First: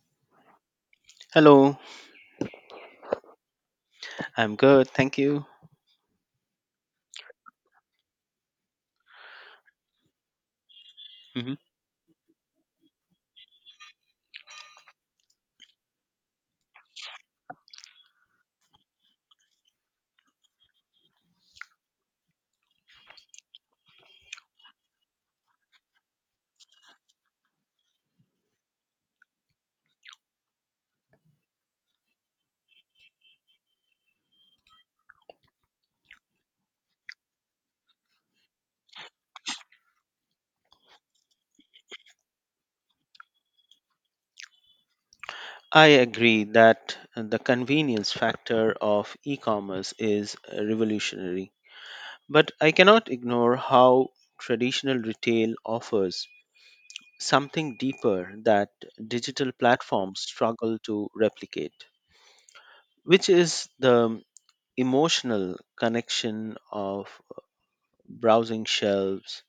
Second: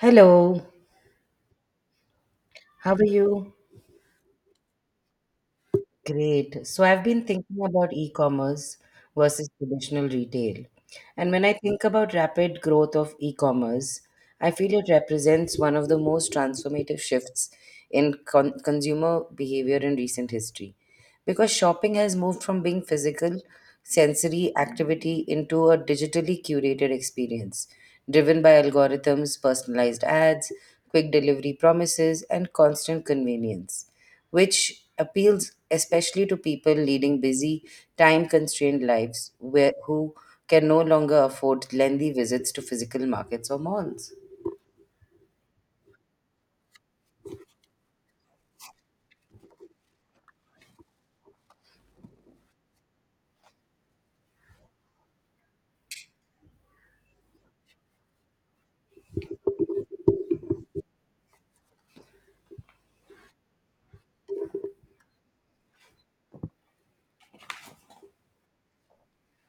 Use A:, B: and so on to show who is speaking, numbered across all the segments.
A: Hello,
B: Hello,
A: how are you?
B: I'm good, thank you.
A: Great. So I've been thinking about e-commerce versus traditional retail. And when I
B: Mhm.
A: think about rapid growth of e-commerce, I feel it represents one of the most transformative shifts in consumer behavior in recent history. Because shopping has moved from being physical sensory activity into a digitally curated experience driven by algorithms, personalized ads, quick delivery promises, and constant convenience, which appeals especially to people leading busy, time constrained lives where, who can no longer afford lengthy visits to physical markets or malls.
B: I agree that the convenience factor of e commerce is revolutionary, but I cannot ignore how traditional retail offers something deeper that digital platforms struggle to replicate, which is the emotional connection of browsing shelves,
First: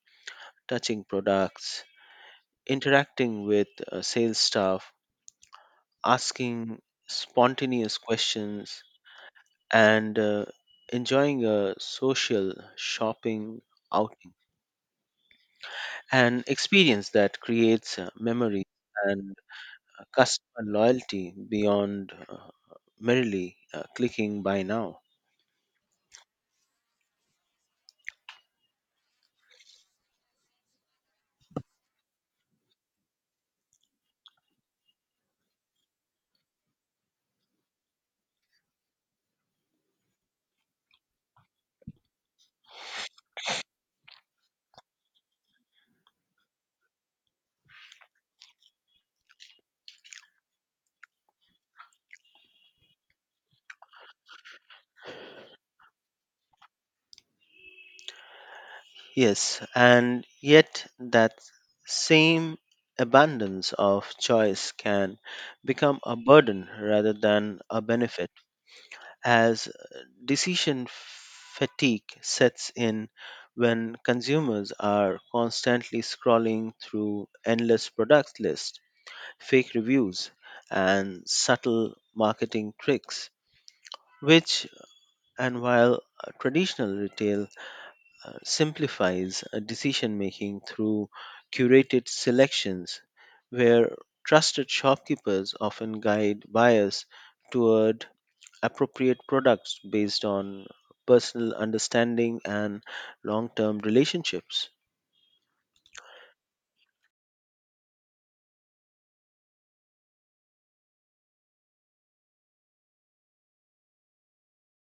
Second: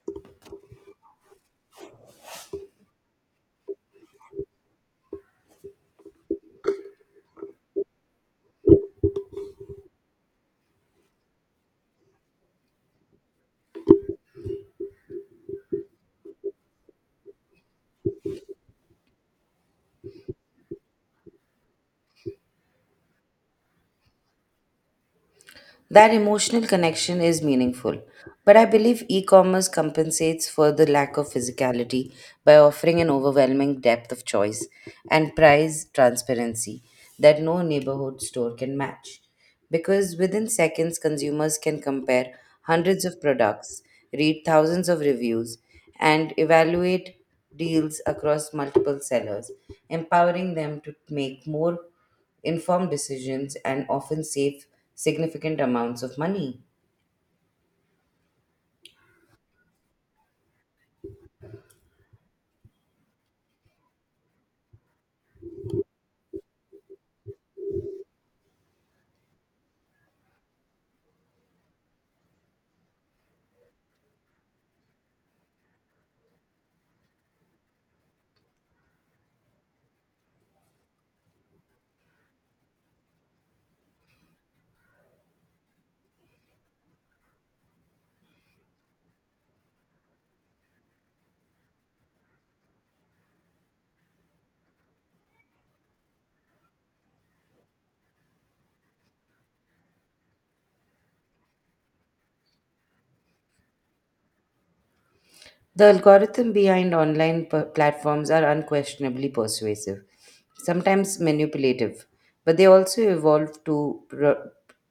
B: touching products, interacting with sales staff, asking spontaneous questions, and enjoying a social shopping outing. An experience that creates memories and customer loyalty beyond merely clicking buy now.
A: That emotional connection is meaningful, but I believe e commerce compensates for the lack of physicality by offering an overwhelming depth of choice and price transparency that no neighborhood store can match. Because within seconds, consumers can compare hundreds of products, read thousands of reviews, and evaluate deals across multiple sellers, empowering them to make more informed decisions and often save significant amounts of money.
B: Yes, and yet that same abundance of choice can become a burden rather than a benefit as decision fatigue sets in when consumers are constantly scrolling through endless product lists, fake reviews, and subtle marketing tricks. Which, and while traditional retail simplifies decision making through curated selections, where trusted shopkeepers often guide buyers toward appropriate products based on personal understanding and long term relationships.
A: The algorithm behind online platforms are unquestionably persuasive, sometimes manipulative, but they also evolve to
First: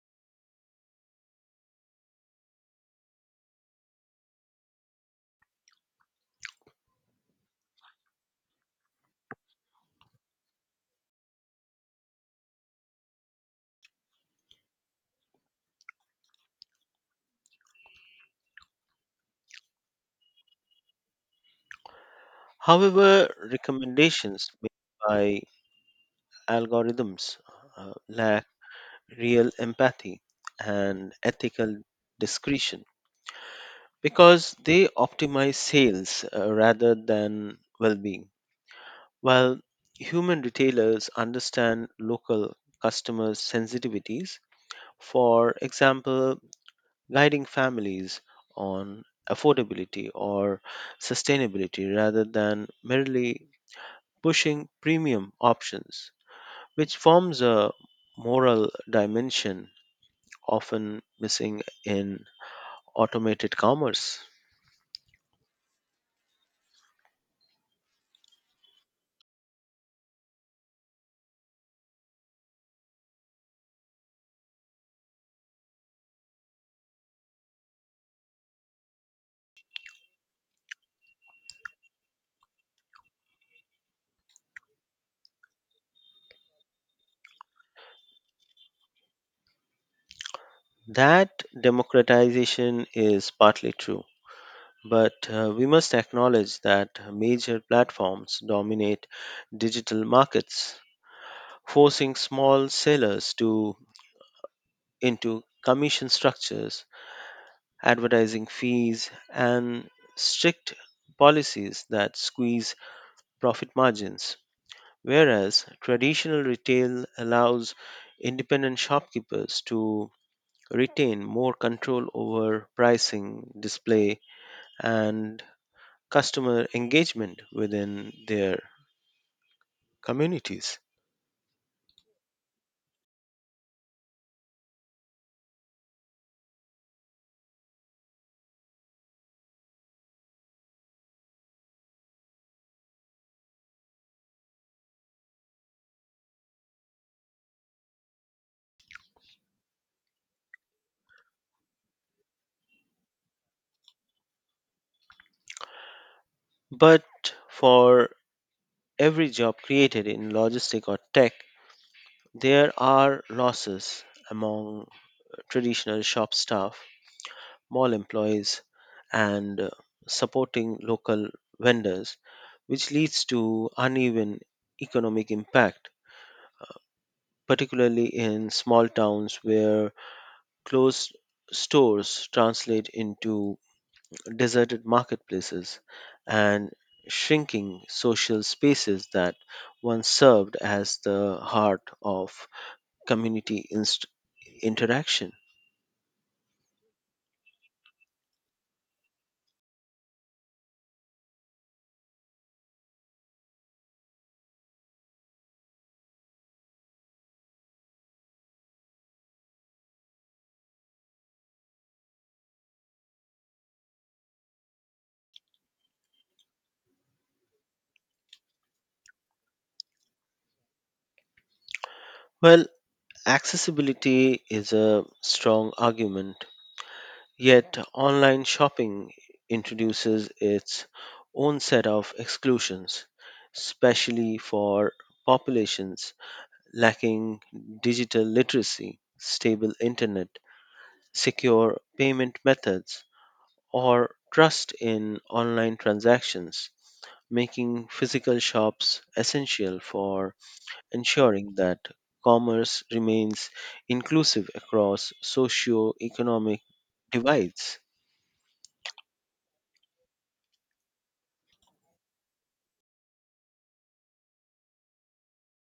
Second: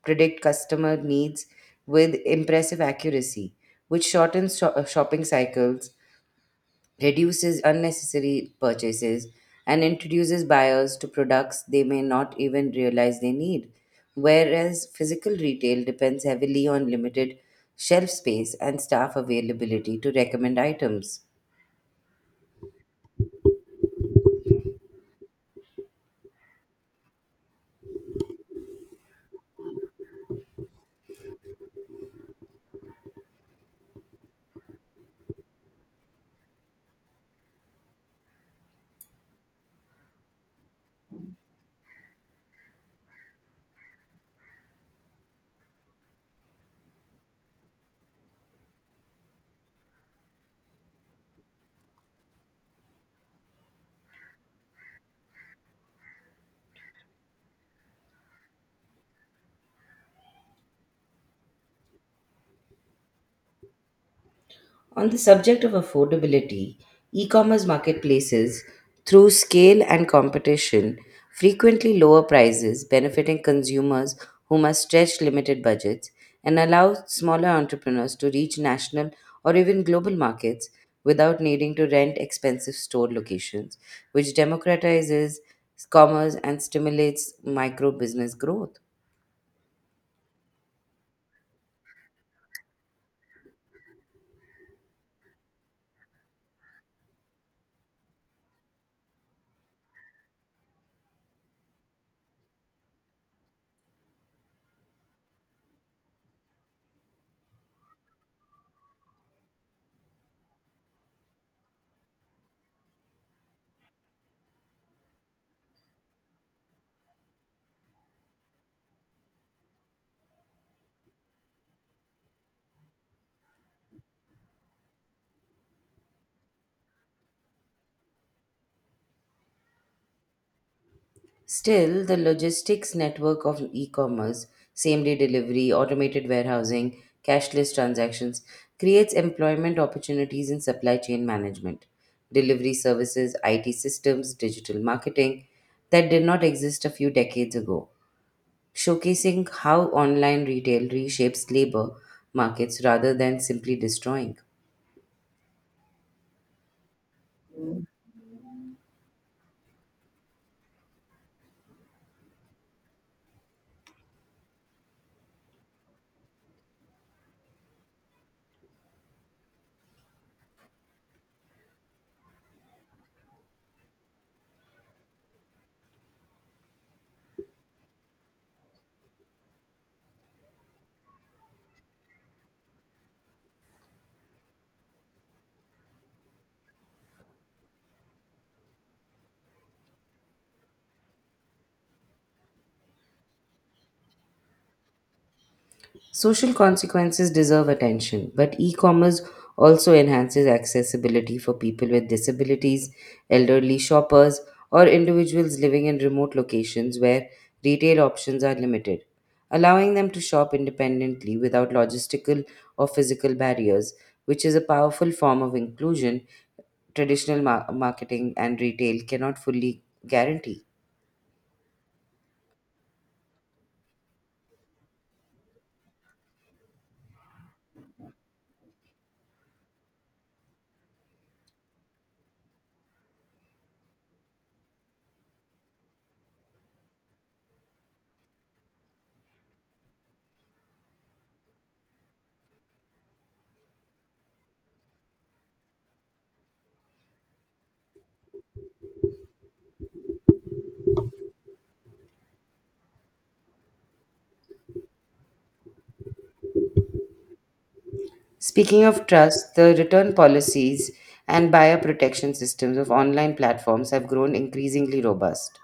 A: predict customer needs with impressive accuracy, which shortens shopping cycles, reduces unnecessary purchases, and introduces buyers to products they may not even realize they need. Whereas physical retail depends heavily on limited shelf space and staff availability to recommend items.
B: However, recommendations made by algorithms lack real empathy and ethical discretion because they optimize sales rather than well being. While human retailers understand local customers' sensitivities, for example, guiding families on affordability or sustainability rather than merely pushing premium options, which forms a moral dimension often missing in automated commerce.
A: On the subject of affordability, e commerce marketplaces, through scale and competition, frequently lower prices, benefiting consumers who must stretch limited budgets and allow smaller entrepreneurs to reach national or even global markets without needing to rent expensive store locations, which democratizes commerce and stimulates micro business growth.
B: That democratization is partly true, but we must acknowledge that major platforms dominate digital markets, forcing small sellers to into commission structures advertising fees, and strict policies that squeeze profit margins. Whereas traditional retail allows independent shopkeepers to retain more control over pricing, display, and customer engagement within their communities.
A: Still, the logistics network of e commerce, same day delivery, automated warehousing, cashless transactions, creates employment opportunities in supply chain management, delivery services, IT systems, digital marketing that did not exist a few decades ago, showcasing how online retail reshapes labor markets rather than simply destroying.
B: But for every job created in logistic or tech, there are losses among traditional shop staff mall employees, and supporting local vendors, which leads to uneven economic impact, particularly in small towns where closed stores translate into deserted marketplaces and shrinking social spaces that once served as the heart of community interaction.
A: Social consequences deserve attention, but e commerce also enhances accessibility for people with disabilities, elderly shoppers, or individuals living in remote locations where retail options are limited, allowing them to shop independently without logistical or physical barriers, which is a powerful form of inclusion traditional marketing and retail cannot fully guarantee.
B: Well, accessibility is a strong argument, yet online shopping introduces its own set of exclusions, especially for populations lacking digital literacy, stable internet, secure payment methods, or trust in online transactions, making physical shops essential for ensuring that commerce remains inclusive across socio-economic divides.
A: Speaking of trust, the return policies and buyer protection systems of online platforms have grown increasingly robust,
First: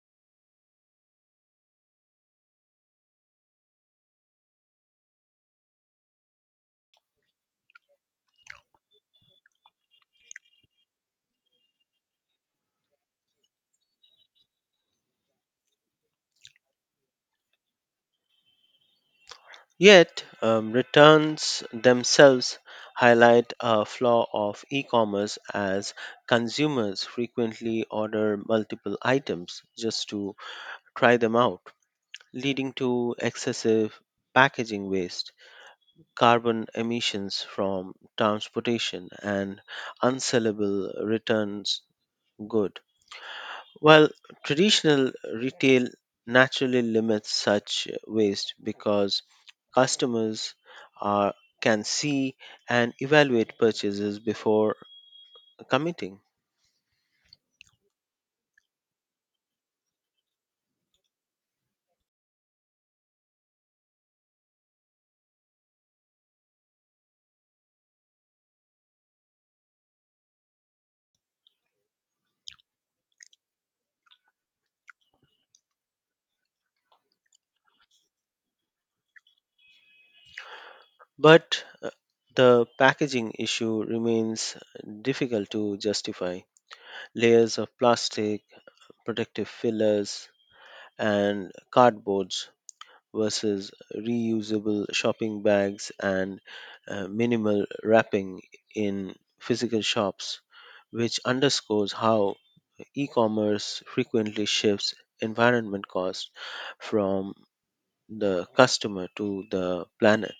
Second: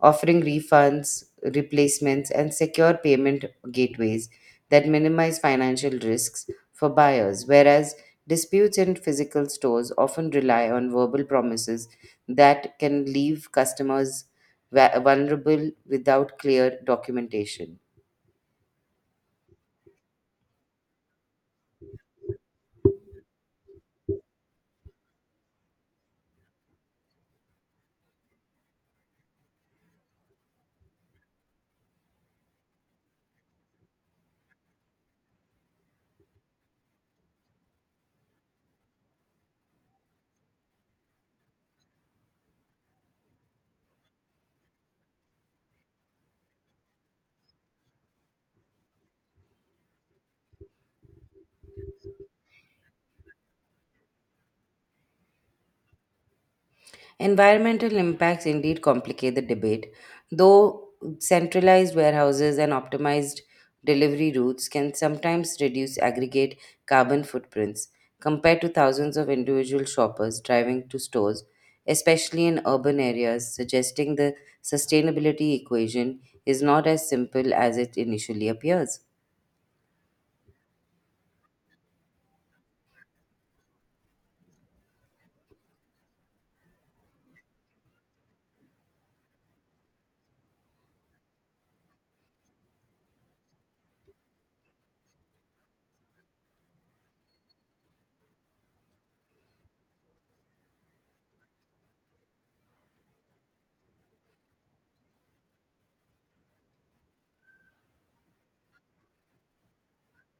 A: offering refunds, replacements, and secure payment gateways that minimize financial risks for buyers, whereas disputes in physical stores often rely on verbal promises that can leave customers vulnerable without clear documentation.
B: Yet, returns themselves highlight a flaw of e-commerce as consumers frequently order multiple items just to try them out, leading to excessive packaging waste, carbon emissions from transportation, and unsellable returns goods. Well, traditional retail naturally limits such waste because customers are, can see and evaluate purchases before committing.
A: Environmental impacts indeed complicate the debate, though centralized warehouses and optimized delivery routes can sometimes reduce aggregate carbon footprints compared to thousands of individual shoppers driving to stores, especially in urban areas, suggesting the sustainability equation is not as simple as it initially appears.
B: But the packaging issue remains difficult to justify. Layers of plastic, protective fillers, and cardboard versus reusable shopping bags and minimal wrapping in physical shops, which underscores how e commerce frequently shifts environment costs from the customer to the planet.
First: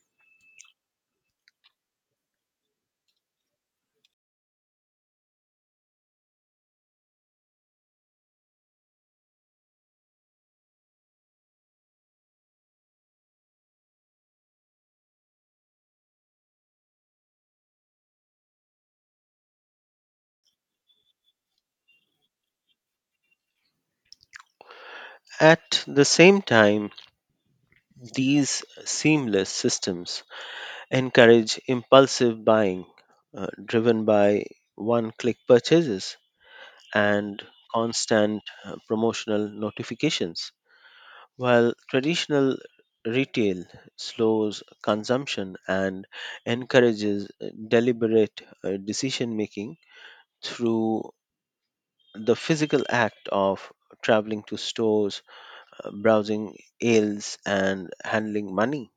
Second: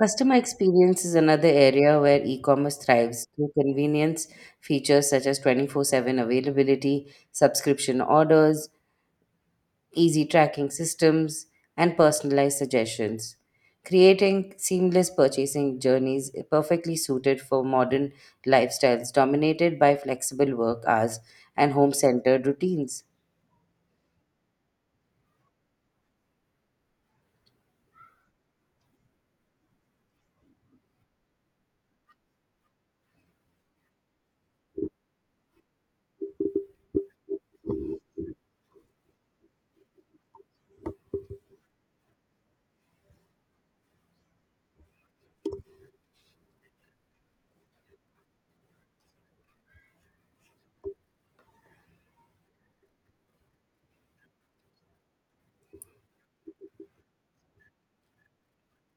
A: Customer experience is another area where e commerce thrives through convenience features such as 24/7 availability, subscription orders, easy tracking systems, and personalized suggestions, creating seamless purchasing journeys perfectly suited for modern lifestyles dominated by flexible work hours and home centered routines.
B: At the same time, these seamless systems encourage impulsive buying driven by one click purchases and constant promotional notifications, while traditional retail slows consumption and encourages deliberate decision making through the physical act of traveling to stores, browsing aisles, and handling money.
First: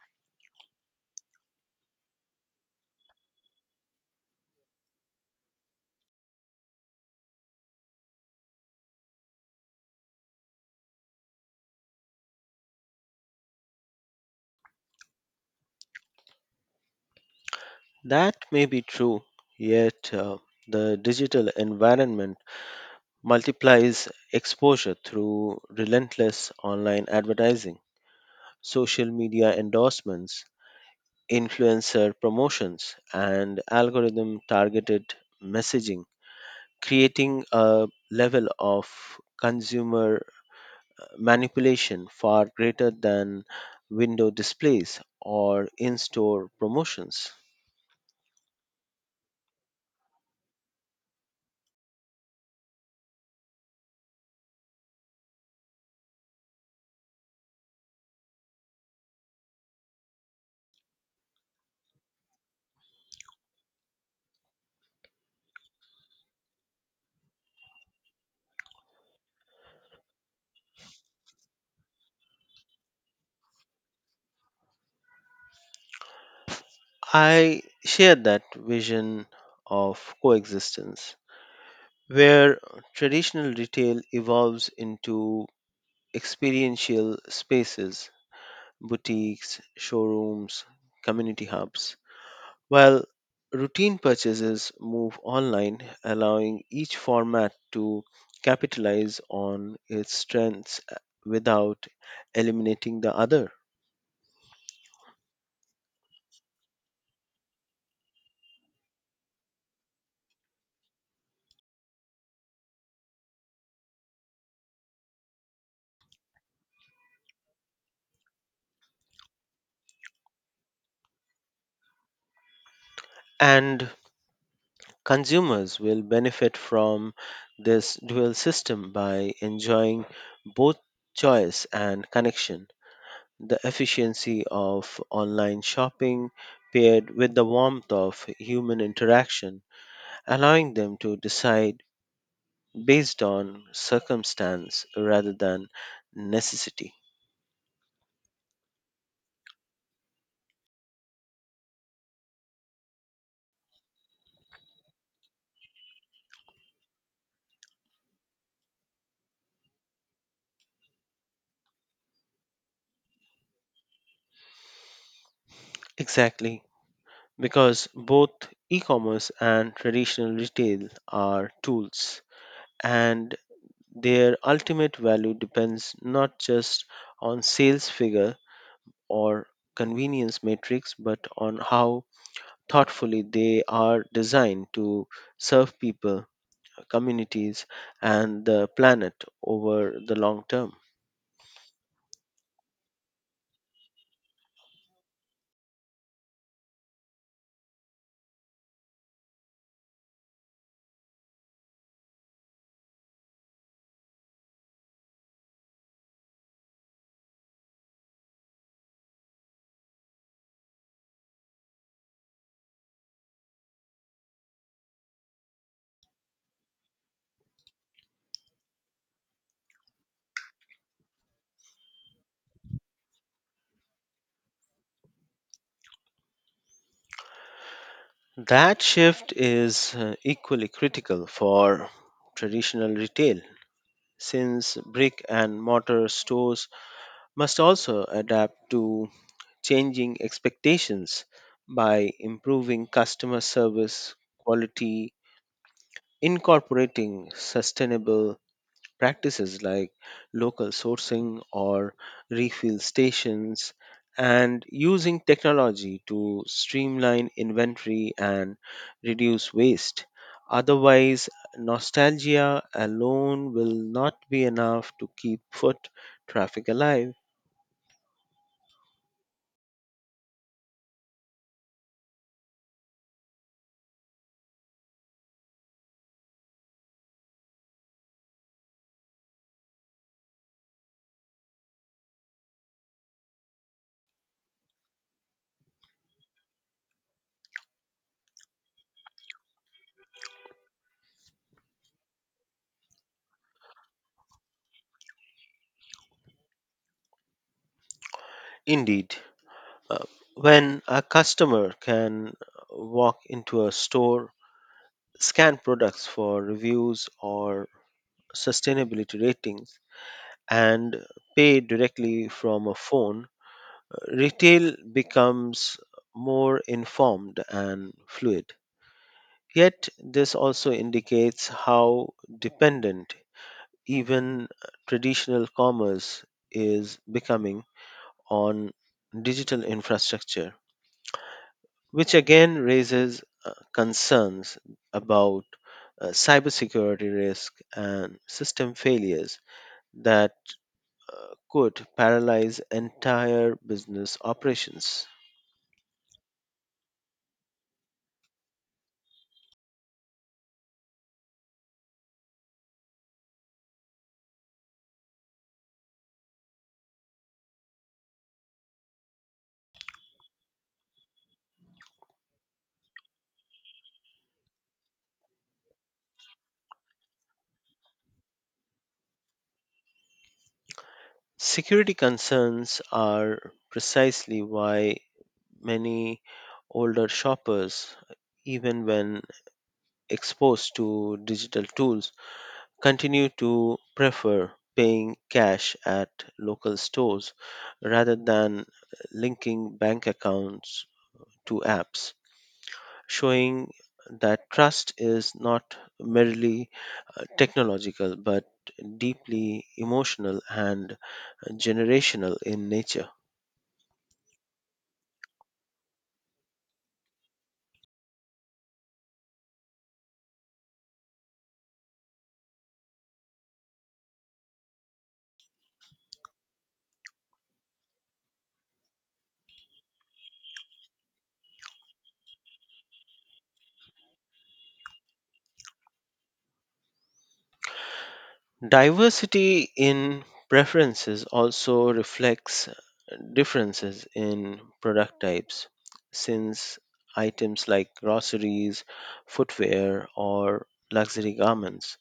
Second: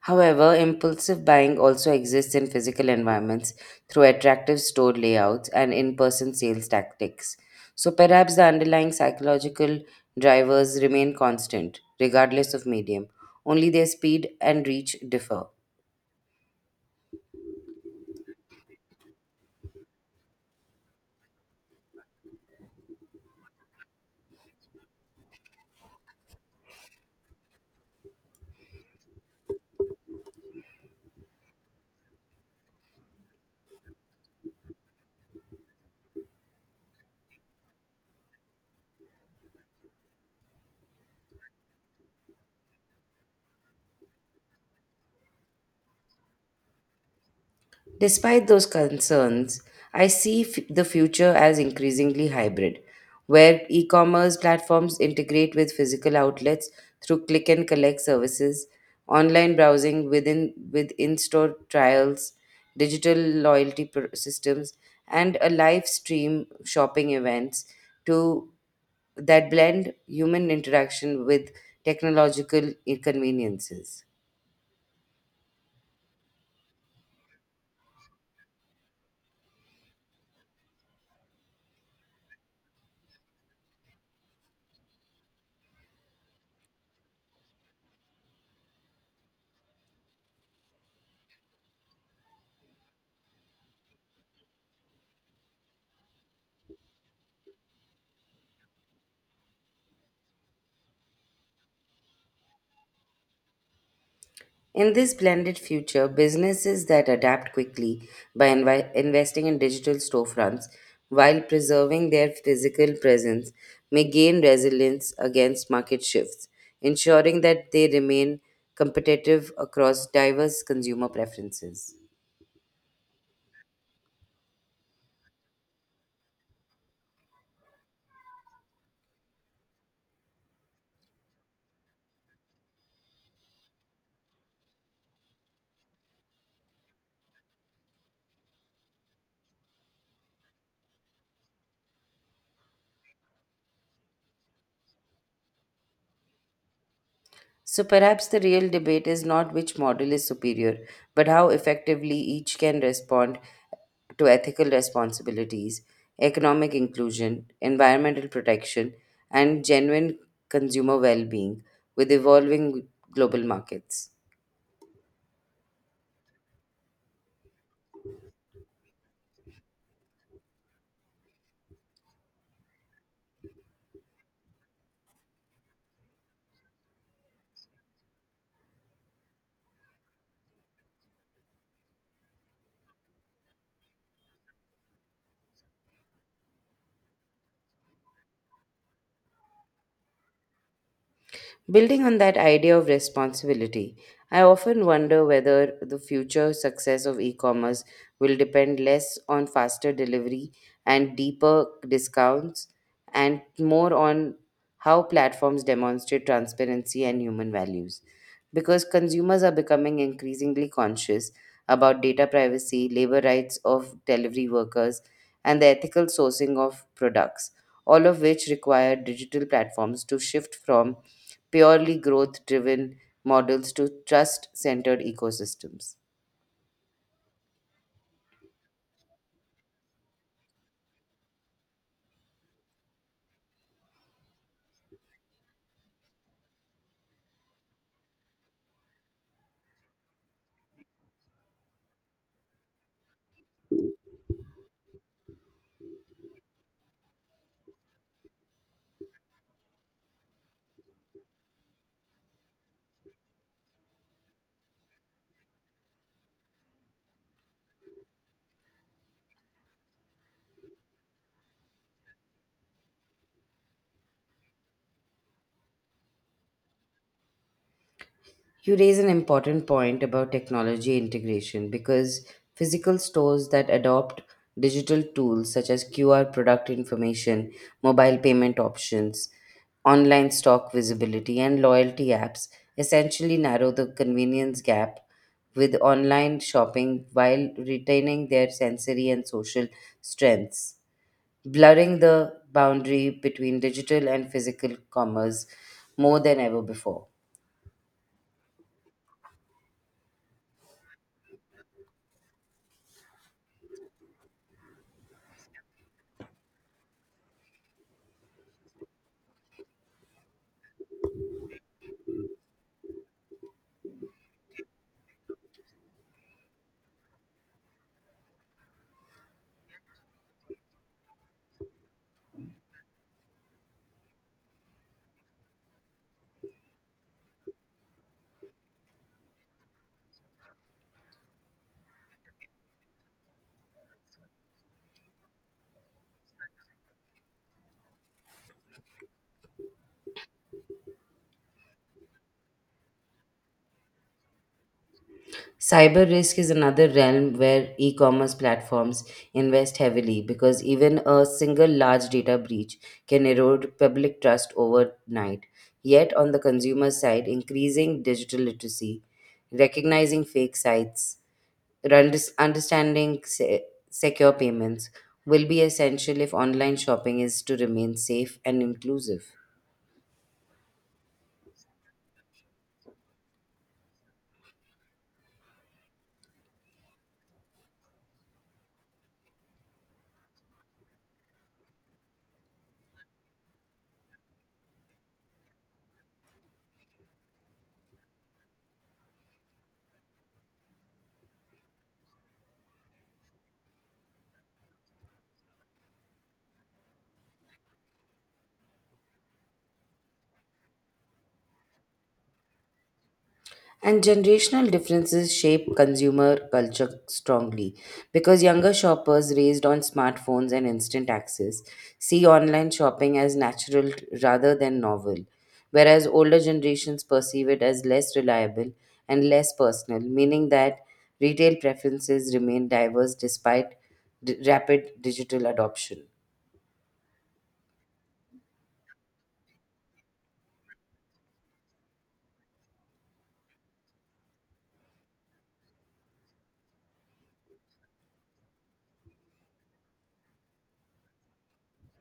A: However, impulsive buying also exists in physical environments through attractive store layouts and in person sales tactics. So perhaps the underlying psychological drivers remain constant, regardless of medium, only their speed and reach differ.
B: That may be true, yet the digital environment multiplies exposure through relentless online advertising social media endorsements, influencer promotions, and algorithm targeted messaging, creating a level of consumer manipulation far greater than window displays or in store promotions.
A: Despite those concerns, I see the future as increasingly hybrid, where e commerce platforms integrate with physical outlets through click and collect services, online browsing with in store trials, digital loyalty systems, and a live stream shopping events to that blend human interaction with technological inconveniences.
B: I share that vision of coexistence where traditional retail evolves into experiential spaces boutiques, showrooms, community hubs, while routine purchases move online, allowing each format to capitalize on its strengths without eliminating the other.
A: In this blended future, businesses that adapt quickly by investing in digital storefronts while preserving their physical presence may gain resilience against market shifts, ensuring that they remain competitive across diverse consumer preferences.
B: And consumers will benefit from this dual system by enjoying both choice and connection. The efficiency of online shopping paired with the warmth of human interaction allowing them to decide based on circumstance rather than necessity.
A: So perhaps the real debate is not which model is superior, but how effectively each can respond to ethical responsibilities, economic inclusion, environmental protection, and genuine consumer well being with evolving global markets.
B: Exactly, because both e commerce and traditional retail are tools, and their ultimate value depends not just on sales figure or convenience metrics, but on how thoughtfully they are designed to serve people, communities, and the planet over the long term.
A: Building on that idea of responsibility, I often wonder whether the future success of e commerce will depend less on faster delivery and deeper discounts and more on how platforms demonstrate transparency and human values. Because consumers are becoming increasingly conscious about data privacy, labor rights of delivery workers, and the ethical sourcing of products, all of which require digital platforms to shift from purely growth driven models to trust centered ecosystems.
B: That shift is equally critical for traditional retail since brick and mortar stores must also adapt to changing expectations by improving customer service quality, incorporating sustainable practices like local sourcing or refill stations and using technology to streamline inventory and reduce waste. Otherwise, nostalgia alone will not be enough to keep foot traffic alive.
A: You raise an important point about technology integration because physical stores that adopt digital tools such as QR product information, mobile payment options, online stock visibility, and loyalty apps essentially narrow the convenience gap with online shopping while retaining their sensory and social strengths, blurring the boundary between digital and physical commerce more than ever before.
B: Indeed, uh, when a customer can walk into a store, scan products for reviews or sustainability ratings, and pay directly from a phone, retail becomes more informed and fluid. Yet, this also indicates how dependent even traditional commerce is becoming on digital infrastructure, which again raises concerns about cybersecurity risk and system failures that could paralyze entire business operations.
A: Cyber risk is another realm where e commerce platforms invest heavily because even a single large data breach can erode public trust overnight. Yet, on the consumer side, increasing digital literacy, recognizing fake sites, understanding secure payments will be essential if online shopping is to remain safe and inclusive.
B: Security concerns are precisely why many older shoppers, even when exposed to digital tools, continue to prefer paying cash at local stores rather than linking bank accounts to apps, showing that trust is not merely technological but deeply emotional and generational in nature.
A: And generational differences shape consumer culture strongly because younger shoppers raised on smartphones and instant access see online shopping as natural rather than novel, whereas older generations perceive it as less reliable and less personal, meaning that retail preferences remain diverse despite rapid digital adoption.
B: Diversity in preferences also reflects differences in product types, since items like groceries, footwear, or luxury garments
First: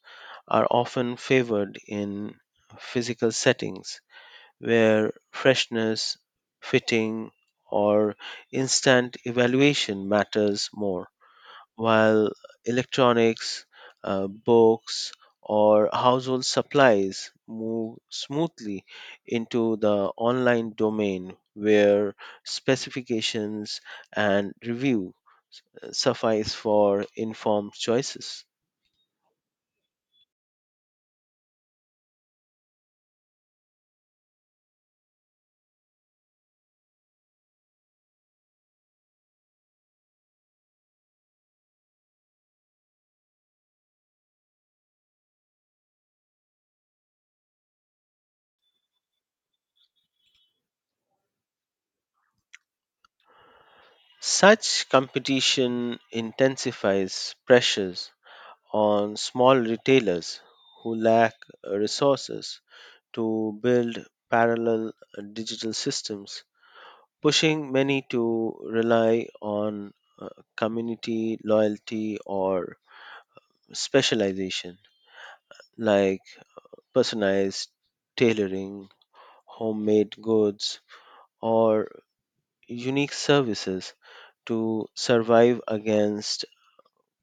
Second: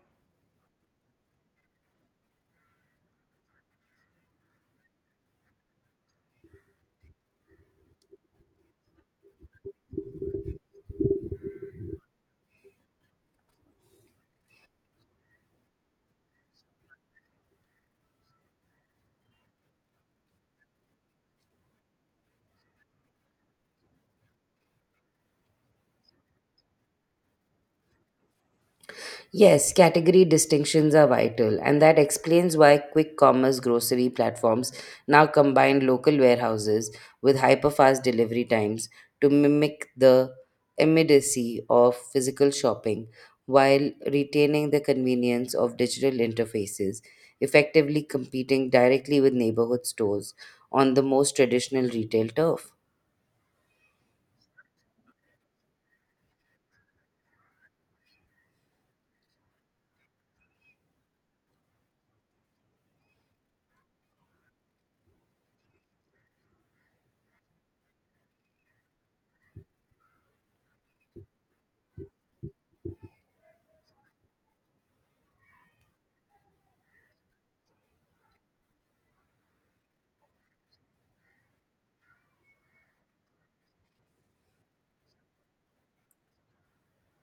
B: are often favored in physical settings where freshness, fitting, or instant evaluation matters more, while electronics, books, or household supplies move smoothly into the online domain where specifications and review suffice for informed choices.
A: Yes, category distinctions are vital, and that explains why quick commerce grocery platforms now combine local warehouses with hyperfast delivery times to mimic the immediacy of physical shopping while retaining the convenience of digital interfaces, effectively competing directly with neighborhood stores on the most traditional retail turf.
B: Such competition intensifies pressures on small retailers who lack resources to build parallel digital systems, pushing many to rely on uh, community loyalty or specialization like personalized tailoring, homemade goods, or unique services to survive against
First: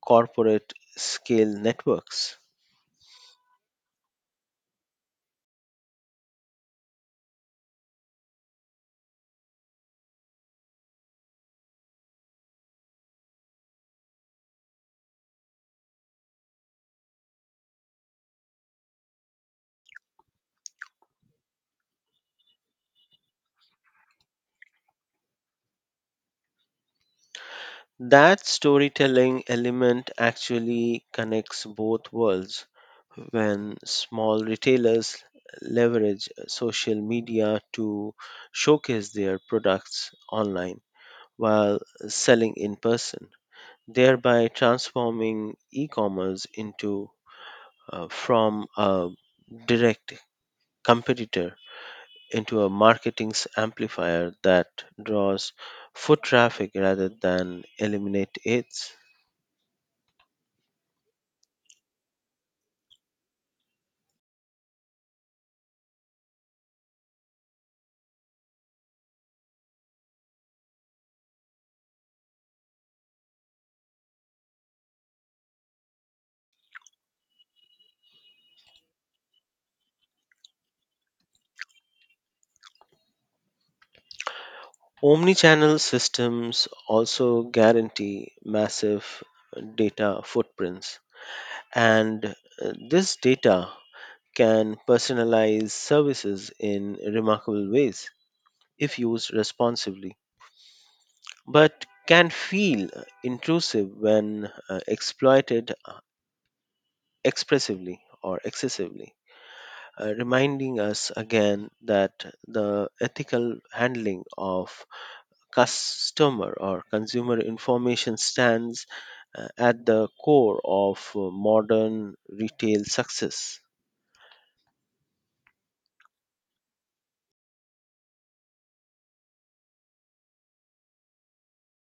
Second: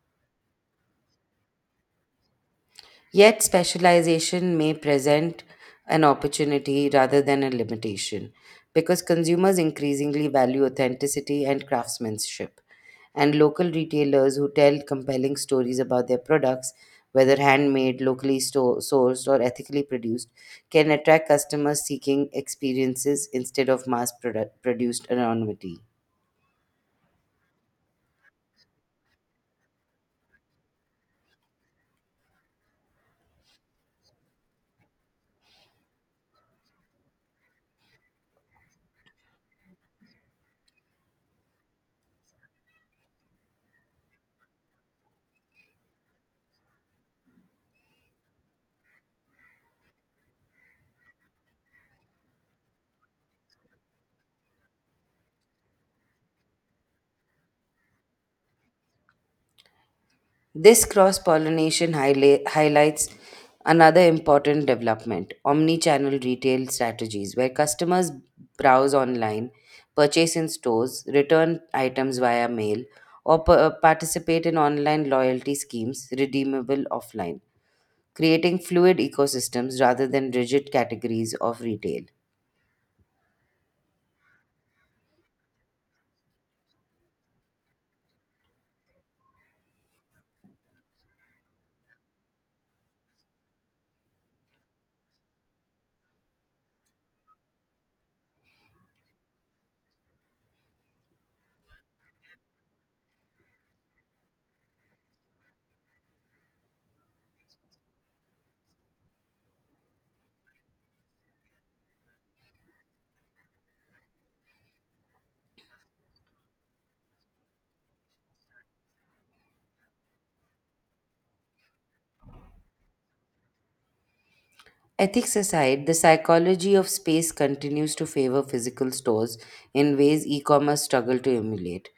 B: corporate scale networks.
A: Yet, specialization may present an opportunity rather than a limitation because consumers increasingly value authenticity and craftsmanship. And local retailers who tell compelling stories about their products, whether handmade, locally sourced, or ethically produced, can attract customers seeking experiences instead of mass produced anonymity.
B: That storytelling element actually connects both worlds. When small retailers leverage social media to showcase their products online while selling in person, thereby transforming e commerce into from a direct competitor into a marketing amplifier that draws foot traffic rather than eliminate it.
A: This cross pollination highlights another important development, omni channel retail strategies, where customers browse online, purchase in stores, return items via mail, or participate in online loyalty schemes redeemable offline, creating fluid ecosystems rather than rigid categories of retail.
B: Omnichannel systems also guarantee massive data footprints, and this data can personalize services in remarkable ways if used responsibly, but can feel intrusive when exploited expressively or excessively, reminding us again that the ethical handling of customer or consumer information stands at the core of modern retail success.
A: Ethics aside, the psychology of space continues to favor physical stores in ways e commerce struggle to emulate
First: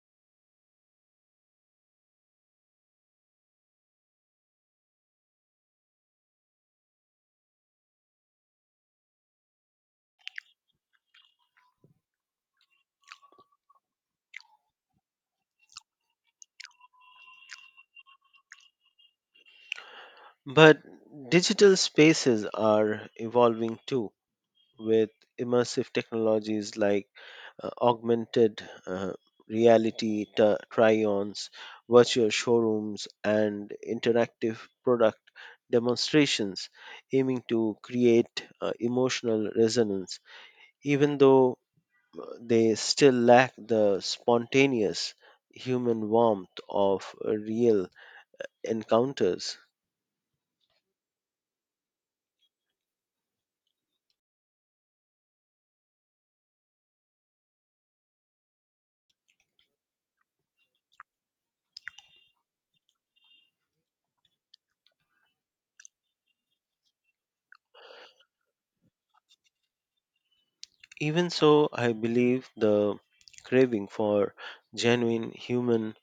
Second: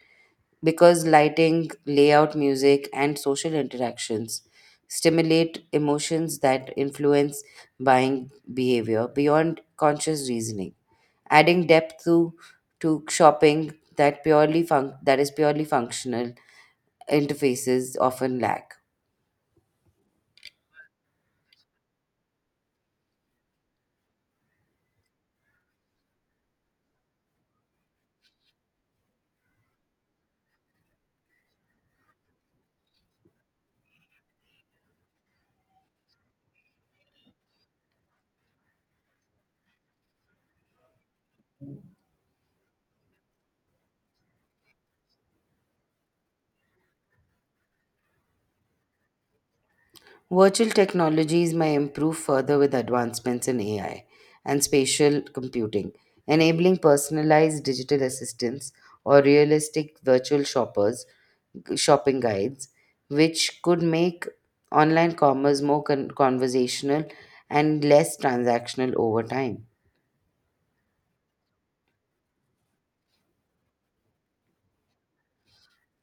A: because lighting, layout, music, and social interactions stimulate emotions that influence buying behavior beyond conscious reasoning, adding to shopping that that is purely functional interfaces often lack.
B: But digital spaces are evolving too, with immersive technologies like augmented reality try ons, virtual showrooms, and interactive product demonstrations aiming to create emotional resonance. Even though they still lack the spontaneous human warmth of real encounters.
A: Virtual technologies may improve further with advancements in AI and spatial computing, enabling personalized digital assistants or realistic virtual shoppers shopping guides, which could make online commerce more conversational and less transactional over time.
B: Even so, I believe the craving for genuine human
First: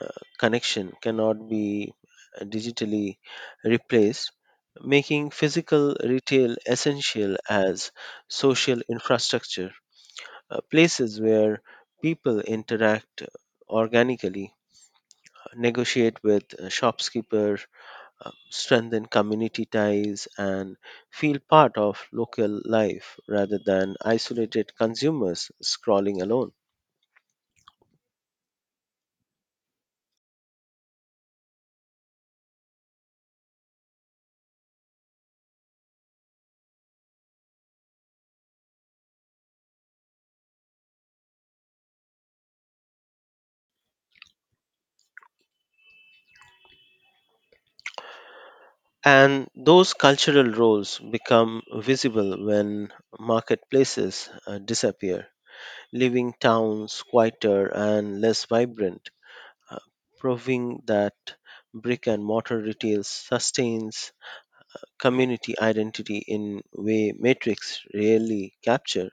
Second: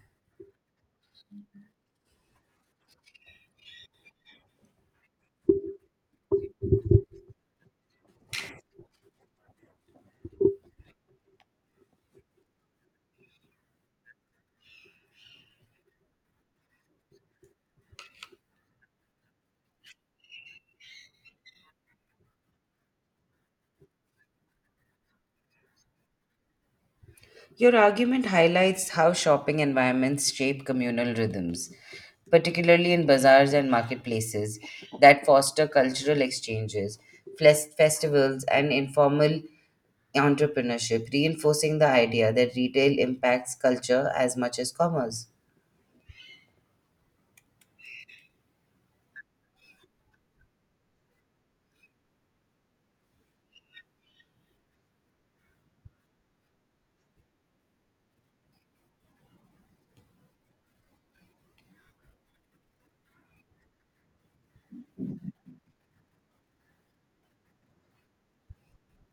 B: uh, connection cannot be digitally replaced, making physical retail essential as social infrastructure, places where people interact organically, negotiate with a shopkeeper, strengthen community ties, and feel part of local life rather than isolated consumers scrolling alone.
A: Your argument highlights how shopping environments shape communal rhythms, particularly in bazaars and marketplaces that foster cultural exchanges, festivals, and informal entrepreneurship, reinforcing the idea that retail impacts culture as much as commerce.
B: And those cultural roles become visible when marketplaces disappear, leaving towns quieter and less vibrant, uh, proving that brick and mortar retail sustains community identity in way metrics rarely capture.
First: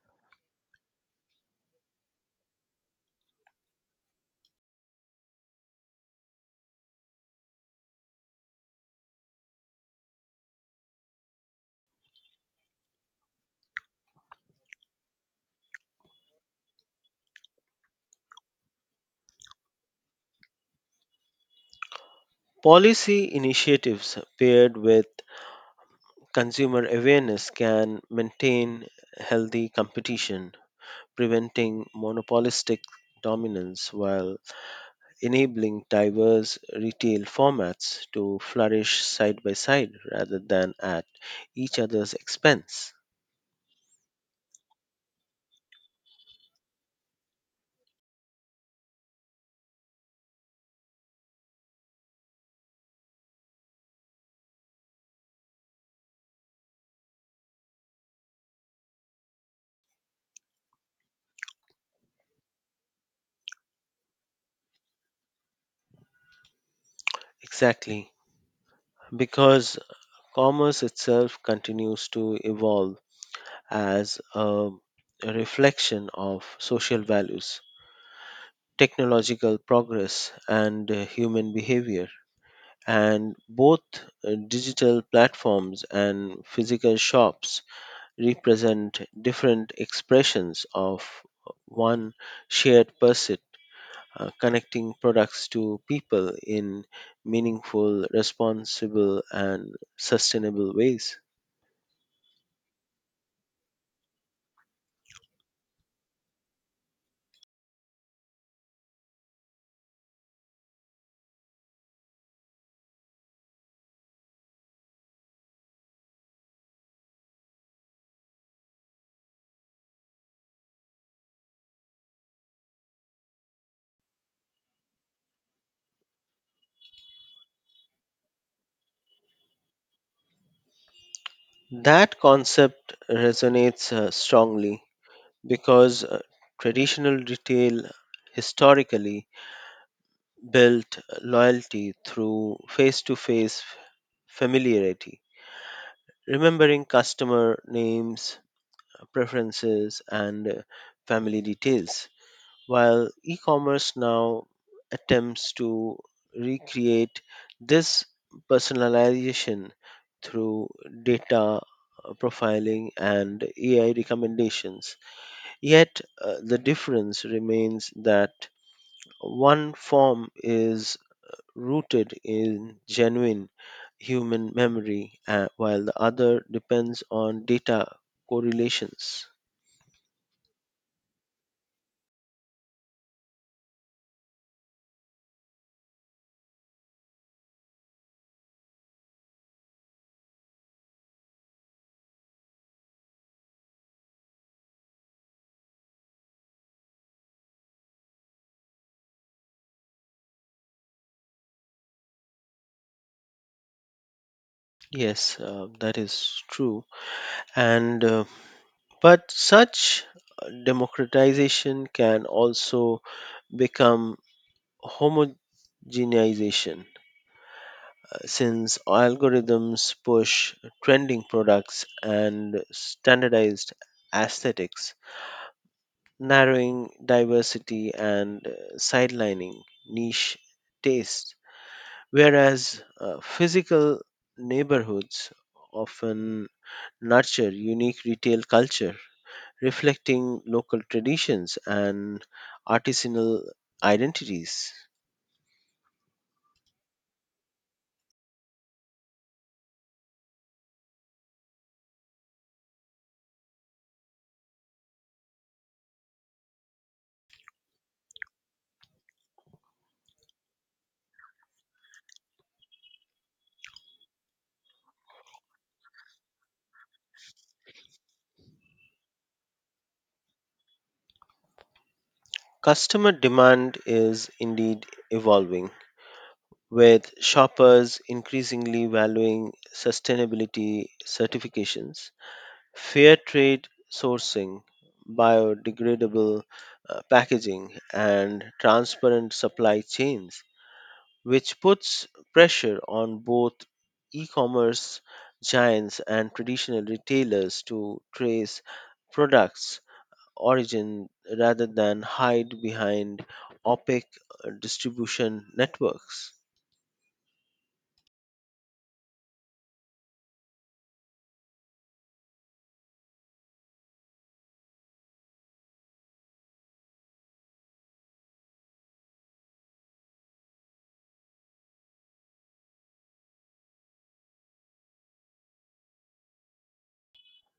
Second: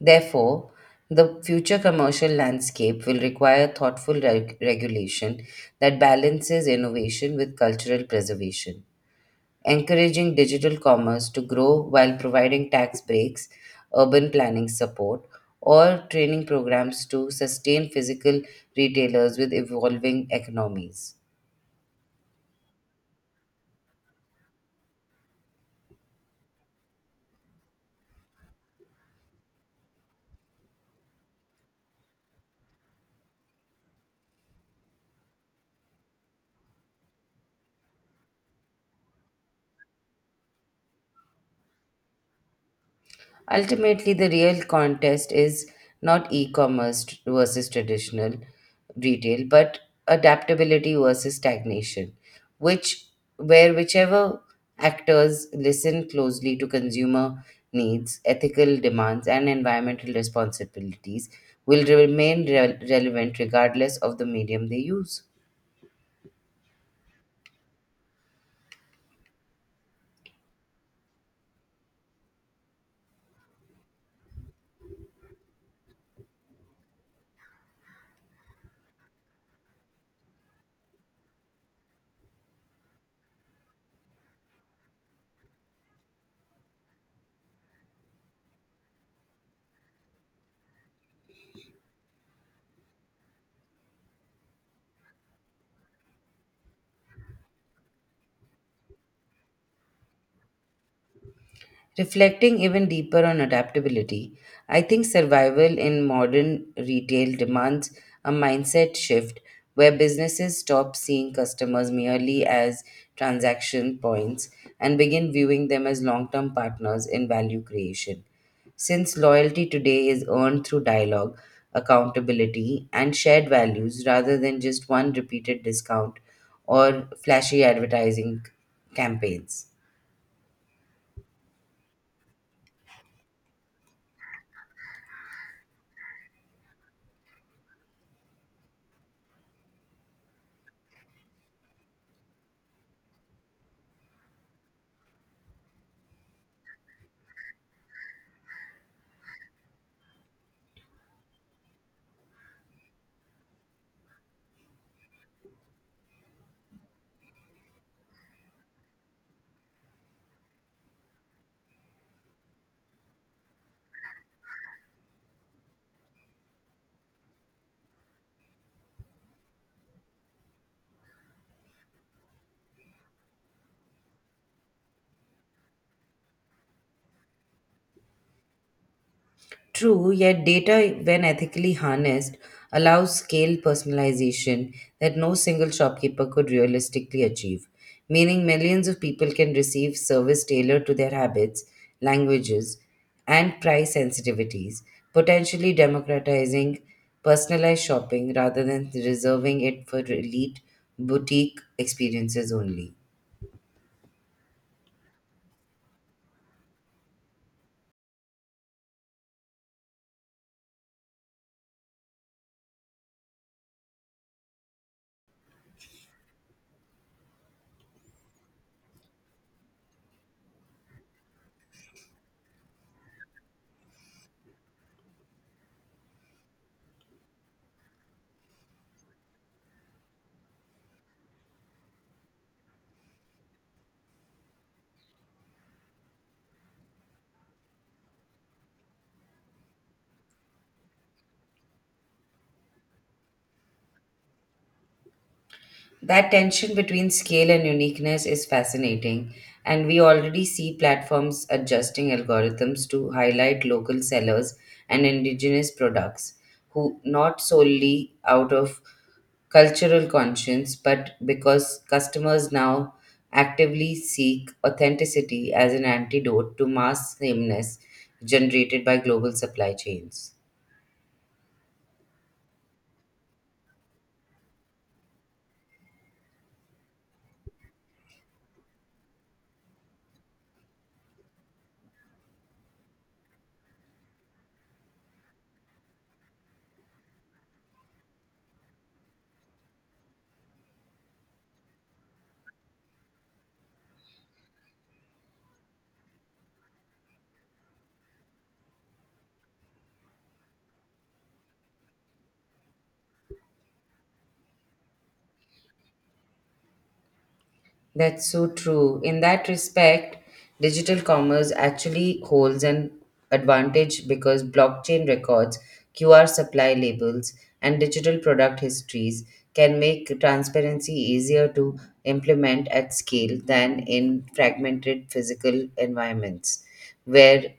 A: Therefore, the future commercial landscape will require thoughtful regulation that balances innovation with cultural preservation, encouraging digital commerce to grow while providing tax breaks, urban planning support, or training programs to sustain physical retailers with evolving economies.
B: Policy initiatives paired with consumer awareness can maintain healthy competition, preventing monopolistic dominance while enabling diverse retail formats to flourish side by side rather than at each other's expense.
A: Ultimately, the real contest is not e commerce versus traditional retail, but adaptability versus stagnation, which whichever actors listen closely to consumer needs, ethical demands, and environmental responsibilities will remain relevant regardless of the medium they use.
B: Exactly. Because commerce itself continues to evolve as a reflection of social values, technological progress, and human behavior. And both digital platforms and physical shops represent different expressions of one shared pursuit, connecting products to people in meaningful, responsible, and sustainable ways.
A: Reflecting even deeper on adaptability, I think survival in modern retail demands a mindset shift where businesses stop seeing customers merely as transaction points and begin viewing them as long term partners in value creation, since loyalty today is earned through dialogue, accountability, and shared values rather than just one repeated discount or flashy advertising campaigns.
B: That concept resonates strongly because traditional retail historically built loyalty through face to face familiarity, remembering customer names, preferences, and family details, while e commerce now attempts to recreate this personalization through data profiling and AI recommendations. Yet the difference remains that one form is rooted in genuine human memory, while the other depends on data correlations.
A: True, yet data, when ethically harnessed, allows scale personalization that no single shopkeeper could realistically achieve, meaning millions of people can receive service tailored to their habits, languages, and price sensitivities, potentially democratizing personalized shopping rather than reserving it for elite boutique experiences only.
B: Yes, that is true. And but such democratization can also become homogenization since algorithms push trending products and standardized aesthetics, narrowing diversity and sidelining niche tastes, whereas physical neighborhoods often nurture unique retail culture, reflecting local traditions and artisanal identities.
A: That tension between scale and uniqueness is fascinating, and we already see platforms adjusting algorithms to highlight local sellers and indigenous products, who not solely out of cultural conscience but because customers now actively seek authenticity as an antidote to mass sameness generated by global supply chains.
B: Customer demand is indeed evolving with shoppers increasingly valuing sustainability certifications, fair trade sourcing, biodegradable packaging, and transparent supply chains, which puts pressure on both e commerce giants and traditional retailers to trace products' origin rather than hide behind opaque distribution networks.
A: That's so true. In that respect, digital commerce actually holds an advantage because blockchain records, QR supply labels, and digital product histories can make transparency easier to implement at scale than in fragmented physical environments where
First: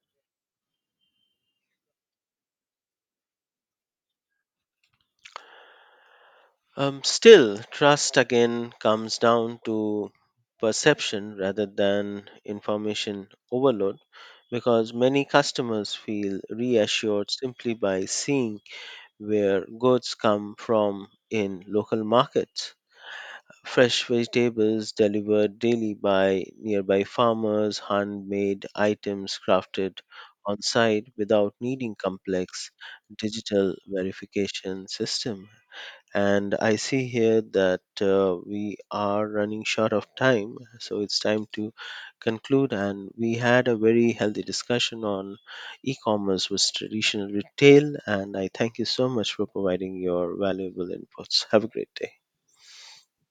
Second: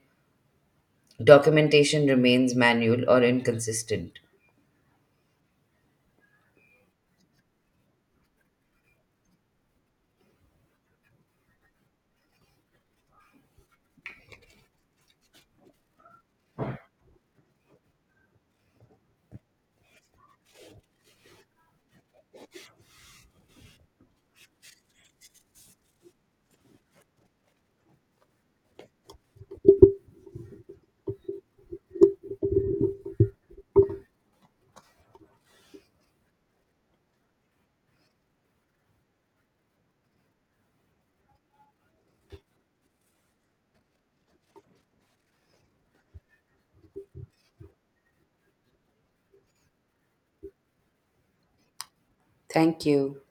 A: documentation remains manual or inconsistent.
B: Still, trust again comes down to perception rather than information overload because many customers feel reassured simply by seeing where goods come from in local markets. Fresh vegetables delivered daily by nearby farmers, handmade items crafted on site without needing complex digital verification system and I see here that we are running short of time, so it's time to conclude. And we had a very healthy discussion on e commerce with traditional retail, and I thank you so much for providing your valuable inputs. Have a great day.
A: Thank you.